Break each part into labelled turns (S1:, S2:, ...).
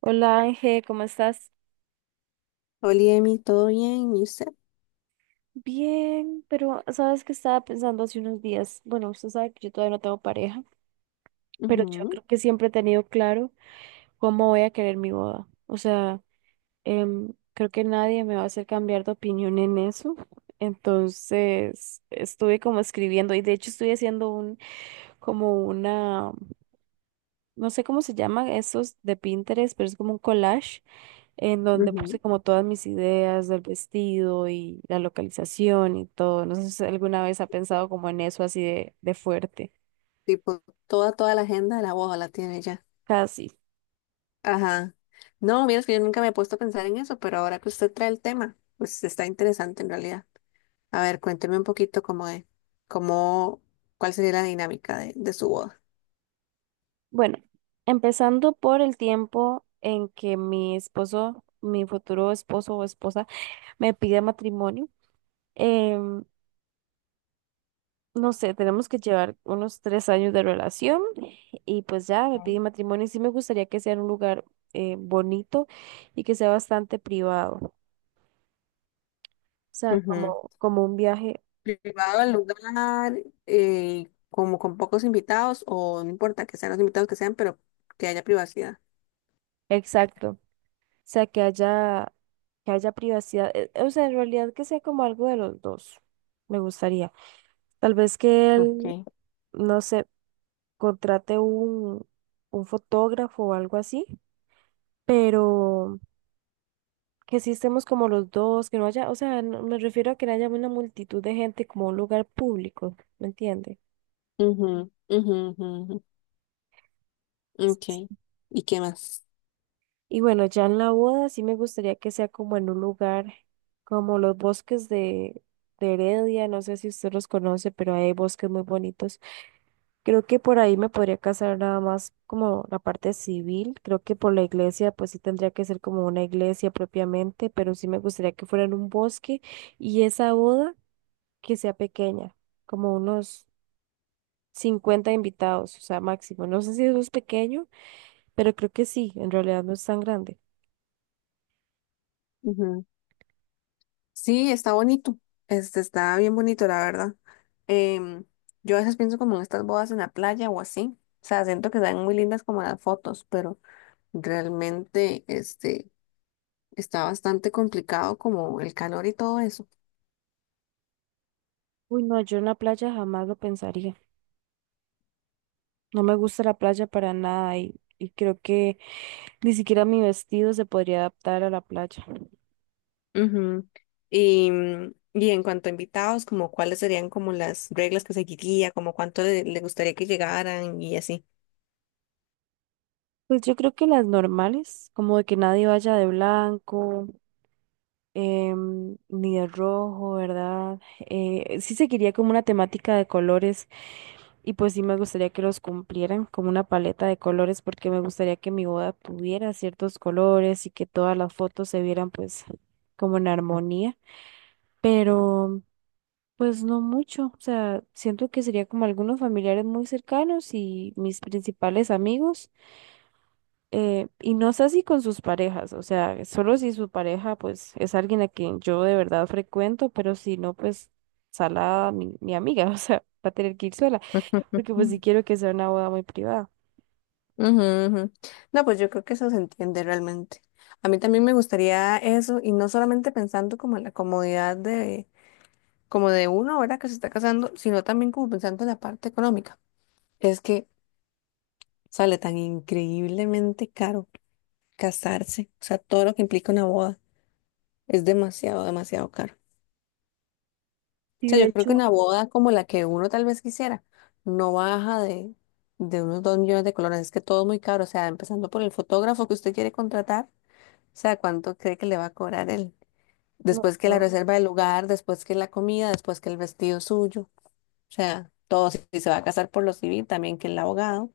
S1: Hola Ángel, ¿cómo estás?
S2: Oli, Emi, ¿todo bien? ¿Y usted?
S1: Bien, pero sabes que estaba pensando hace unos días. Bueno, usted sabe que yo todavía no tengo pareja, pero yo creo que siempre he tenido claro cómo voy a querer mi boda. O sea, creo que nadie me va a hacer cambiar de opinión en eso. Entonces, estuve como escribiendo y de hecho estoy haciendo como no sé cómo se llama esos de Pinterest, pero es como un collage en donde
S2: Ujú,
S1: puse
S2: ujú.
S1: como todas mis ideas del vestido y la localización y todo. No sé si alguna vez ha pensado como en eso así de fuerte.
S2: Tipo, toda la agenda de la boda la tiene ya.
S1: Casi.
S2: Ajá. No, mira, es que yo nunca me he puesto a pensar en eso, pero ahora que usted trae el tema, pues está interesante en realidad. A ver, cuénteme un poquito cómo, cuál sería la dinámica de su boda.
S1: Bueno, empezando por el tiempo en que mi esposo, mi futuro esposo o esposa, me pide matrimonio. em, no sé, tenemos que llevar unos 3 años de relación y pues ya me pide matrimonio y sí me gustaría que sea en un lugar bonito y que sea bastante privado. O sea,
S2: Ujú.
S1: como un viaje.
S2: Privado el lugar, como con pocos invitados, o no importa que sean los invitados que sean, pero que haya privacidad.
S1: Exacto. O sea, que haya privacidad. O sea, en realidad que sea como algo de los dos. Me gustaría. Tal vez que
S2: Ok.
S1: él, no sé, contrate un fotógrafo o algo así, pero que sí estemos como los dos, que no haya, o sea, me refiero a que no haya una multitud de gente como un lugar público, ¿me entiende?
S2: Ujú, ujú, ujú, ujú. Ok. ¿Y qué más?
S1: Y bueno, ya en la boda sí me gustaría que sea como en un lugar como los bosques de Heredia, no sé si usted los conoce, pero hay bosques muy bonitos. Creo que por ahí me podría casar nada más como la parte civil, creo que por la iglesia pues sí tendría que ser como una iglesia propiamente, pero sí me gustaría que fuera en un bosque y esa boda que sea pequeña, como unos 50 invitados, o sea, máximo. No sé si eso es pequeño, pero creo que sí, en realidad no es tan grande.
S2: Sí, está bonito. Este está bien bonito, la verdad. Em, yo a veces pienso como en estas bodas en la playa o así. O sea, siento que están muy lindas como en las fotos, pero realmente este está bastante complicado como el calor y todo eso.
S1: Uy, no, yo en la playa jamás lo pensaría. No me gusta la playa para nada y creo que ni siquiera mi vestido se podría adaptar a la playa.
S2: Ujú. Y en cuanto a invitados, como cuáles serían como las reglas que seguiría, como cuánto le gustaría que llegaran y así.
S1: Pues yo creo que las normales, como de que nadie vaya de blanco, ni de rojo, ¿verdad? Sí seguiría como una temática de colores y pues sí me gustaría que los cumplieran como una paleta de colores porque me gustaría que mi boda tuviera ciertos colores y que todas las fotos se vieran pues como en armonía. Pero... Pues no mucho, o sea, siento que sería como algunos familiares muy cercanos y mis principales amigos, y no sé si con sus parejas, o sea, solo si su pareja pues es alguien a quien yo de verdad frecuento, pero si no, pues salada mi amiga, o sea, va a tener que ir sola, porque pues sí quiero que sea una boda muy privada.
S2: Ujú, ujú. No, pues yo creo que eso se entiende realmente. A mí también me gustaría eso, y no solamente pensando como en la comodidad de, como de uno ahora que se está casando, sino también como pensando en la parte económica. Es que sale tan increíblemente caro casarse, o sea, todo lo que implica una boda es demasiado, demasiado caro. O
S1: Y
S2: sea,
S1: de
S2: yo creo que
S1: hecho,
S2: una boda como la que uno tal vez quisiera no baja de unos 2 millones de colones, es que todo es muy caro, o sea, empezando por el fotógrafo que usted quiere contratar sea, ¿cuánto cree que le va a cobrar él?
S1: no,
S2: Después que la
S1: yo-
S2: reserva del lugar, después que la comida, después que el vestido suyo. O sea, todo si se va a casar por lo civil, también que el abogado.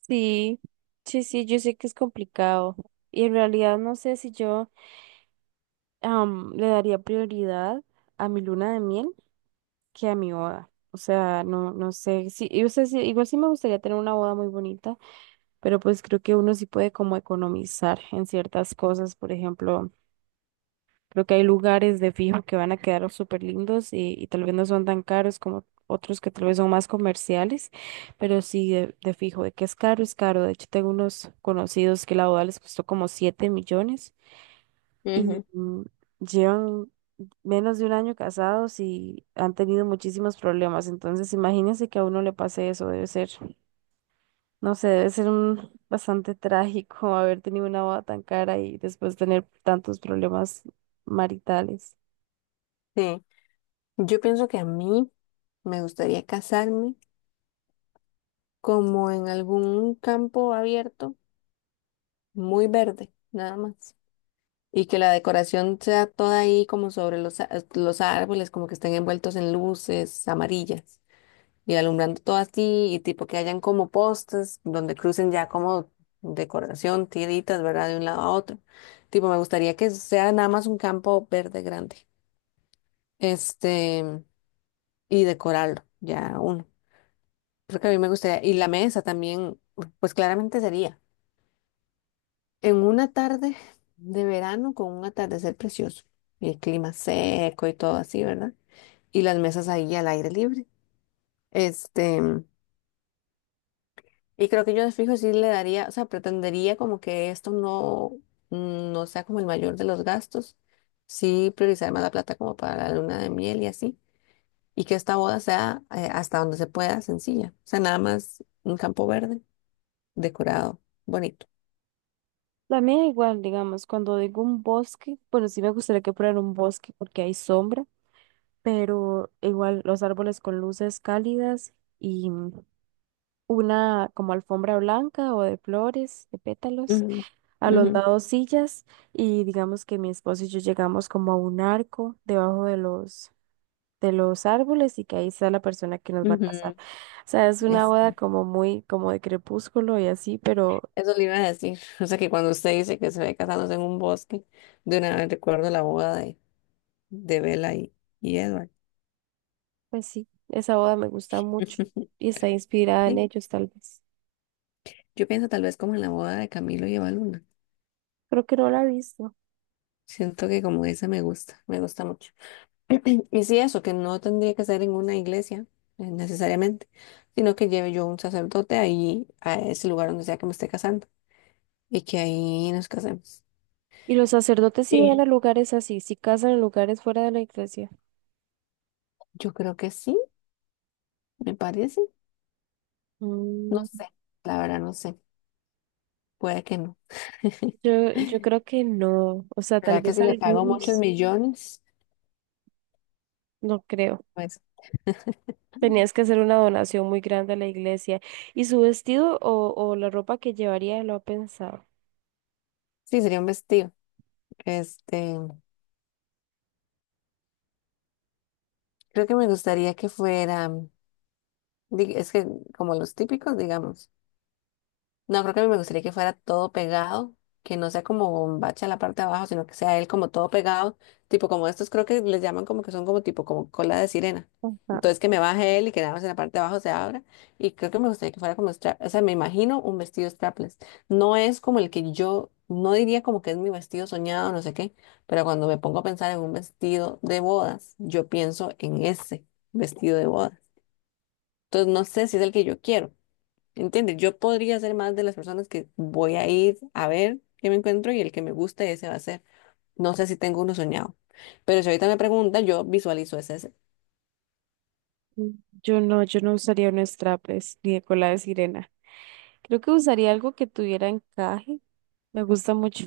S1: sí, sí, yo sé que es complicado y en realidad no sé si yo le daría prioridad a mi luna de miel que a mi boda. O sea, no, no sé, sí, y, o sea, sí, igual sí me gustaría tener una boda muy bonita, pero pues creo que uno sí puede como economizar en ciertas cosas, por ejemplo, creo que hay lugares de fijo que van a quedar súper lindos y tal vez no son tan caros como otros que tal vez son más comerciales, pero sí de fijo, de que es caro, es caro. De hecho, tengo unos conocidos que la boda les costó como 7 millones y
S2: Ujú.
S1: llevan menos de un año casados y han tenido muchísimos problemas. Entonces, imagínense que a uno le pase eso, debe ser, no sé, debe ser un bastante trágico haber tenido una boda tan cara y después tener tantos problemas maritales.
S2: Sí, yo pienso que a mí me gustaría casarme como en algún campo abierto, muy verde, nada más. Y que la decoración sea toda ahí como sobre los árboles, como que estén envueltos en luces amarillas. Y alumbrando todo así y tipo que hayan como postes donde crucen ya como decoración, tiritas, ¿verdad? De un lado a otro. Tipo, me gustaría que sea nada más un campo verde grande. Este, y decorarlo, ya uno. Creo que a mí me gustaría. Y la mesa también, pues claramente sería en una tarde de verano con un atardecer precioso y el clima seco y todo así, ¿verdad? Y las mesas ahí al aire libre. Este. Y creo que yo de fijo sí le daría, o sea, pretendería como que esto no sea como el mayor de los gastos, sí priorizar más la plata como para la luna de miel y así, y que esta boda sea hasta donde se pueda sencilla, o sea, nada más un campo verde, decorado, bonito.
S1: La mía igual, digamos, cuando digo un bosque, bueno, sí me gustaría que fuera un bosque porque hay sombra, pero igual los árboles con luces cálidas y una como alfombra blanca o de flores, de pétalos
S2: Ujú,
S1: a los
S2: ujú,
S1: lados sillas y digamos que mi esposo y yo llegamos como a un arco debajo de los árboles y que ahí está la persona que nos va a casar.
S2: ujú.
S1: O sea, es una
S2: Es-
S1: boda como muy como de crepúsculo y así, pero
S2: eso le iba a decir, o sea, que cuando usted dice que se ve casándose en un bosque, de una vez recuerdo la boda de Bella y Edward.
S1: pues sí, esa boda me gusta mucho y está inspirada en
S2: Sí,
S1: ellos tal vez.
S2: yo pienso tal vez como en la boda de Camilo y Evaluna.
S1: Creo que no la he visto.
S2: Siento que como esa me gusta mucho. Y sí, eso, que no tendría que ser en una iglesia necesariamente, sino que lleve yo un sacerdote ahí a ese lugar donde sea que me esté casando y que ahí nos casemos.
S1: Y los sacerdotes sí van a
S2: Sí.
S1: lugares así, sí casan en lugares fuera de la iglesia.
S2: Yo creo que sí, me parece. No
S1: Mm,
S2: sé, la verdad no sé. Puede que no.
S1: yo creo que no, o sea, tal
S2: ¿Verdad que
S1: vez
S2: si le pago muchos
S1: algunos,
S2: millones?
S1: no creo.
S2: Pues
S1: Tenías que hacer una donación muy grande a la iglesia. ¿Y su vestido o la ropa que llevaría lo ha pensado?
S2: sí, sería un vestido. Este, creo que me gustaría que fuera, es que como los típicos, digamos. No, creo que me gustaría que fuera todo pegado, que no sea como bombacha en la parte de abajo, sino que sea él como todo pegado, tipo como estos creo que les llaman como que son como tipo como cola de sirena.
S1: Ajá.
S2: Entonces que me baje él y que nada más en la parte de abajo se abra. Y creo que me gustaría que fuera como strap, o sea, me imagino un vestido strapless. No es como el que yo, no diría como que es mi vestido soñado, no sé qué, pero cuando me pongo a pensar en un vestido de bodas, yo pienso en ese vestido de bodas. Entonces no sé si es el que yo quiero. ¿Entiendes? Yo podría ser más de las personas que voy a ir a ver qué me encuentro y el que me guste, ese va a ser. No sé si tengo uno soñado. Pero si ahorita me pregunta, yo visualizo ese. Ese.
S1: Mm. Yo no, yo no usaría unos traples ni de cola de sirena. Creo que usaría algo que tuviera encaje. Me gusta mucho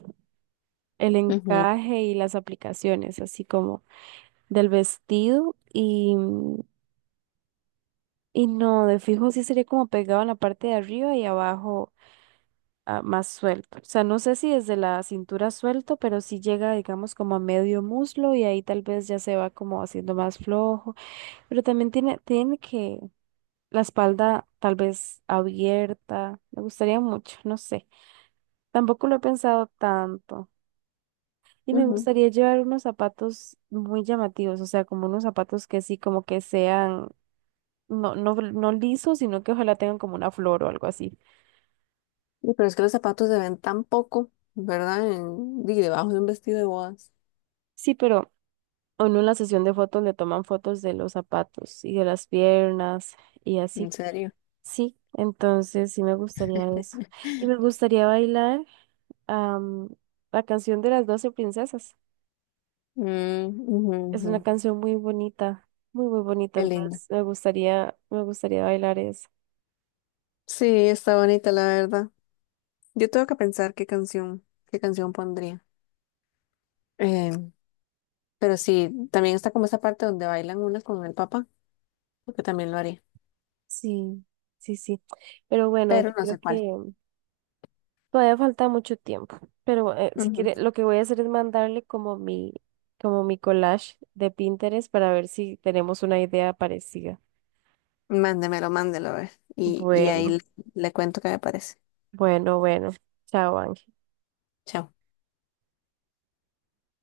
S1: el
S2: Ujú,
S1: encaje y las aplicaciones, así como del vestido y no, de fijo sí sería como pegado en la parte de arriba y abajo ah, más suelto. O sea, no sé si desde la cintura suelto, pero sí llega, digamos, como a medio muslo y ahí tal vez ya se va como haciendo más flojo. Pero también tiene que la espalda tal vez abierta. Me gustaría mucho, no sé. Tampoco lo he pensado tanto. Y me
S2: ujú.
S1: gustaría llevar unos zapatos muy llamativos, o sea, como unos zapatos que sí, como que sean, no lisos, sino que ojalá tengan como una flor o algo así.
S2: Y pero es que los zapatos se ven tan poco, ¿verdad? Di, debajo de un vestido de bodas.
S1: Sí, pero o en una sesión de fotos le toman fotos de los zapatos y de las piernas y
S2: En
S1: así.
S2: serio.
S1: Sí, entonces sí me gustaría eso. Y me gustaría bailar am, la canción de las 12 princesas.
S2: Mm, ujú,
S1: Es una
S2: ujú.
S1: canción muy bonita, muy, muy bonita.
S2: Qué lindo.
S1: Entonces me gustaría bailar eso.
S2: Sí, está bonita, la verdad. Yo tengo que pensar qué canción pondría. Em, pero sí, también está como esa parte donde bailan unas con el papá, porque también lo haría,
S1: Sí, sí, sí. Pero bueno,
S2: pero
S1: yo
S2: no
S1: creo
S2: sé cuál.
S1: que todavía falta mucho tiempo, pero si
S2: Ujú.
S1: quiere, lo que voy a hacer es mandarle como como mi collage de Pinterest para ver si tenemos una idea parecida.
S2: Mándemelo, mándelo, a ver. Y ahí
S1: Bueno,
S2: le cuento qué me parece.
S1: bueno. Chao, Ángel.
S2: Chao.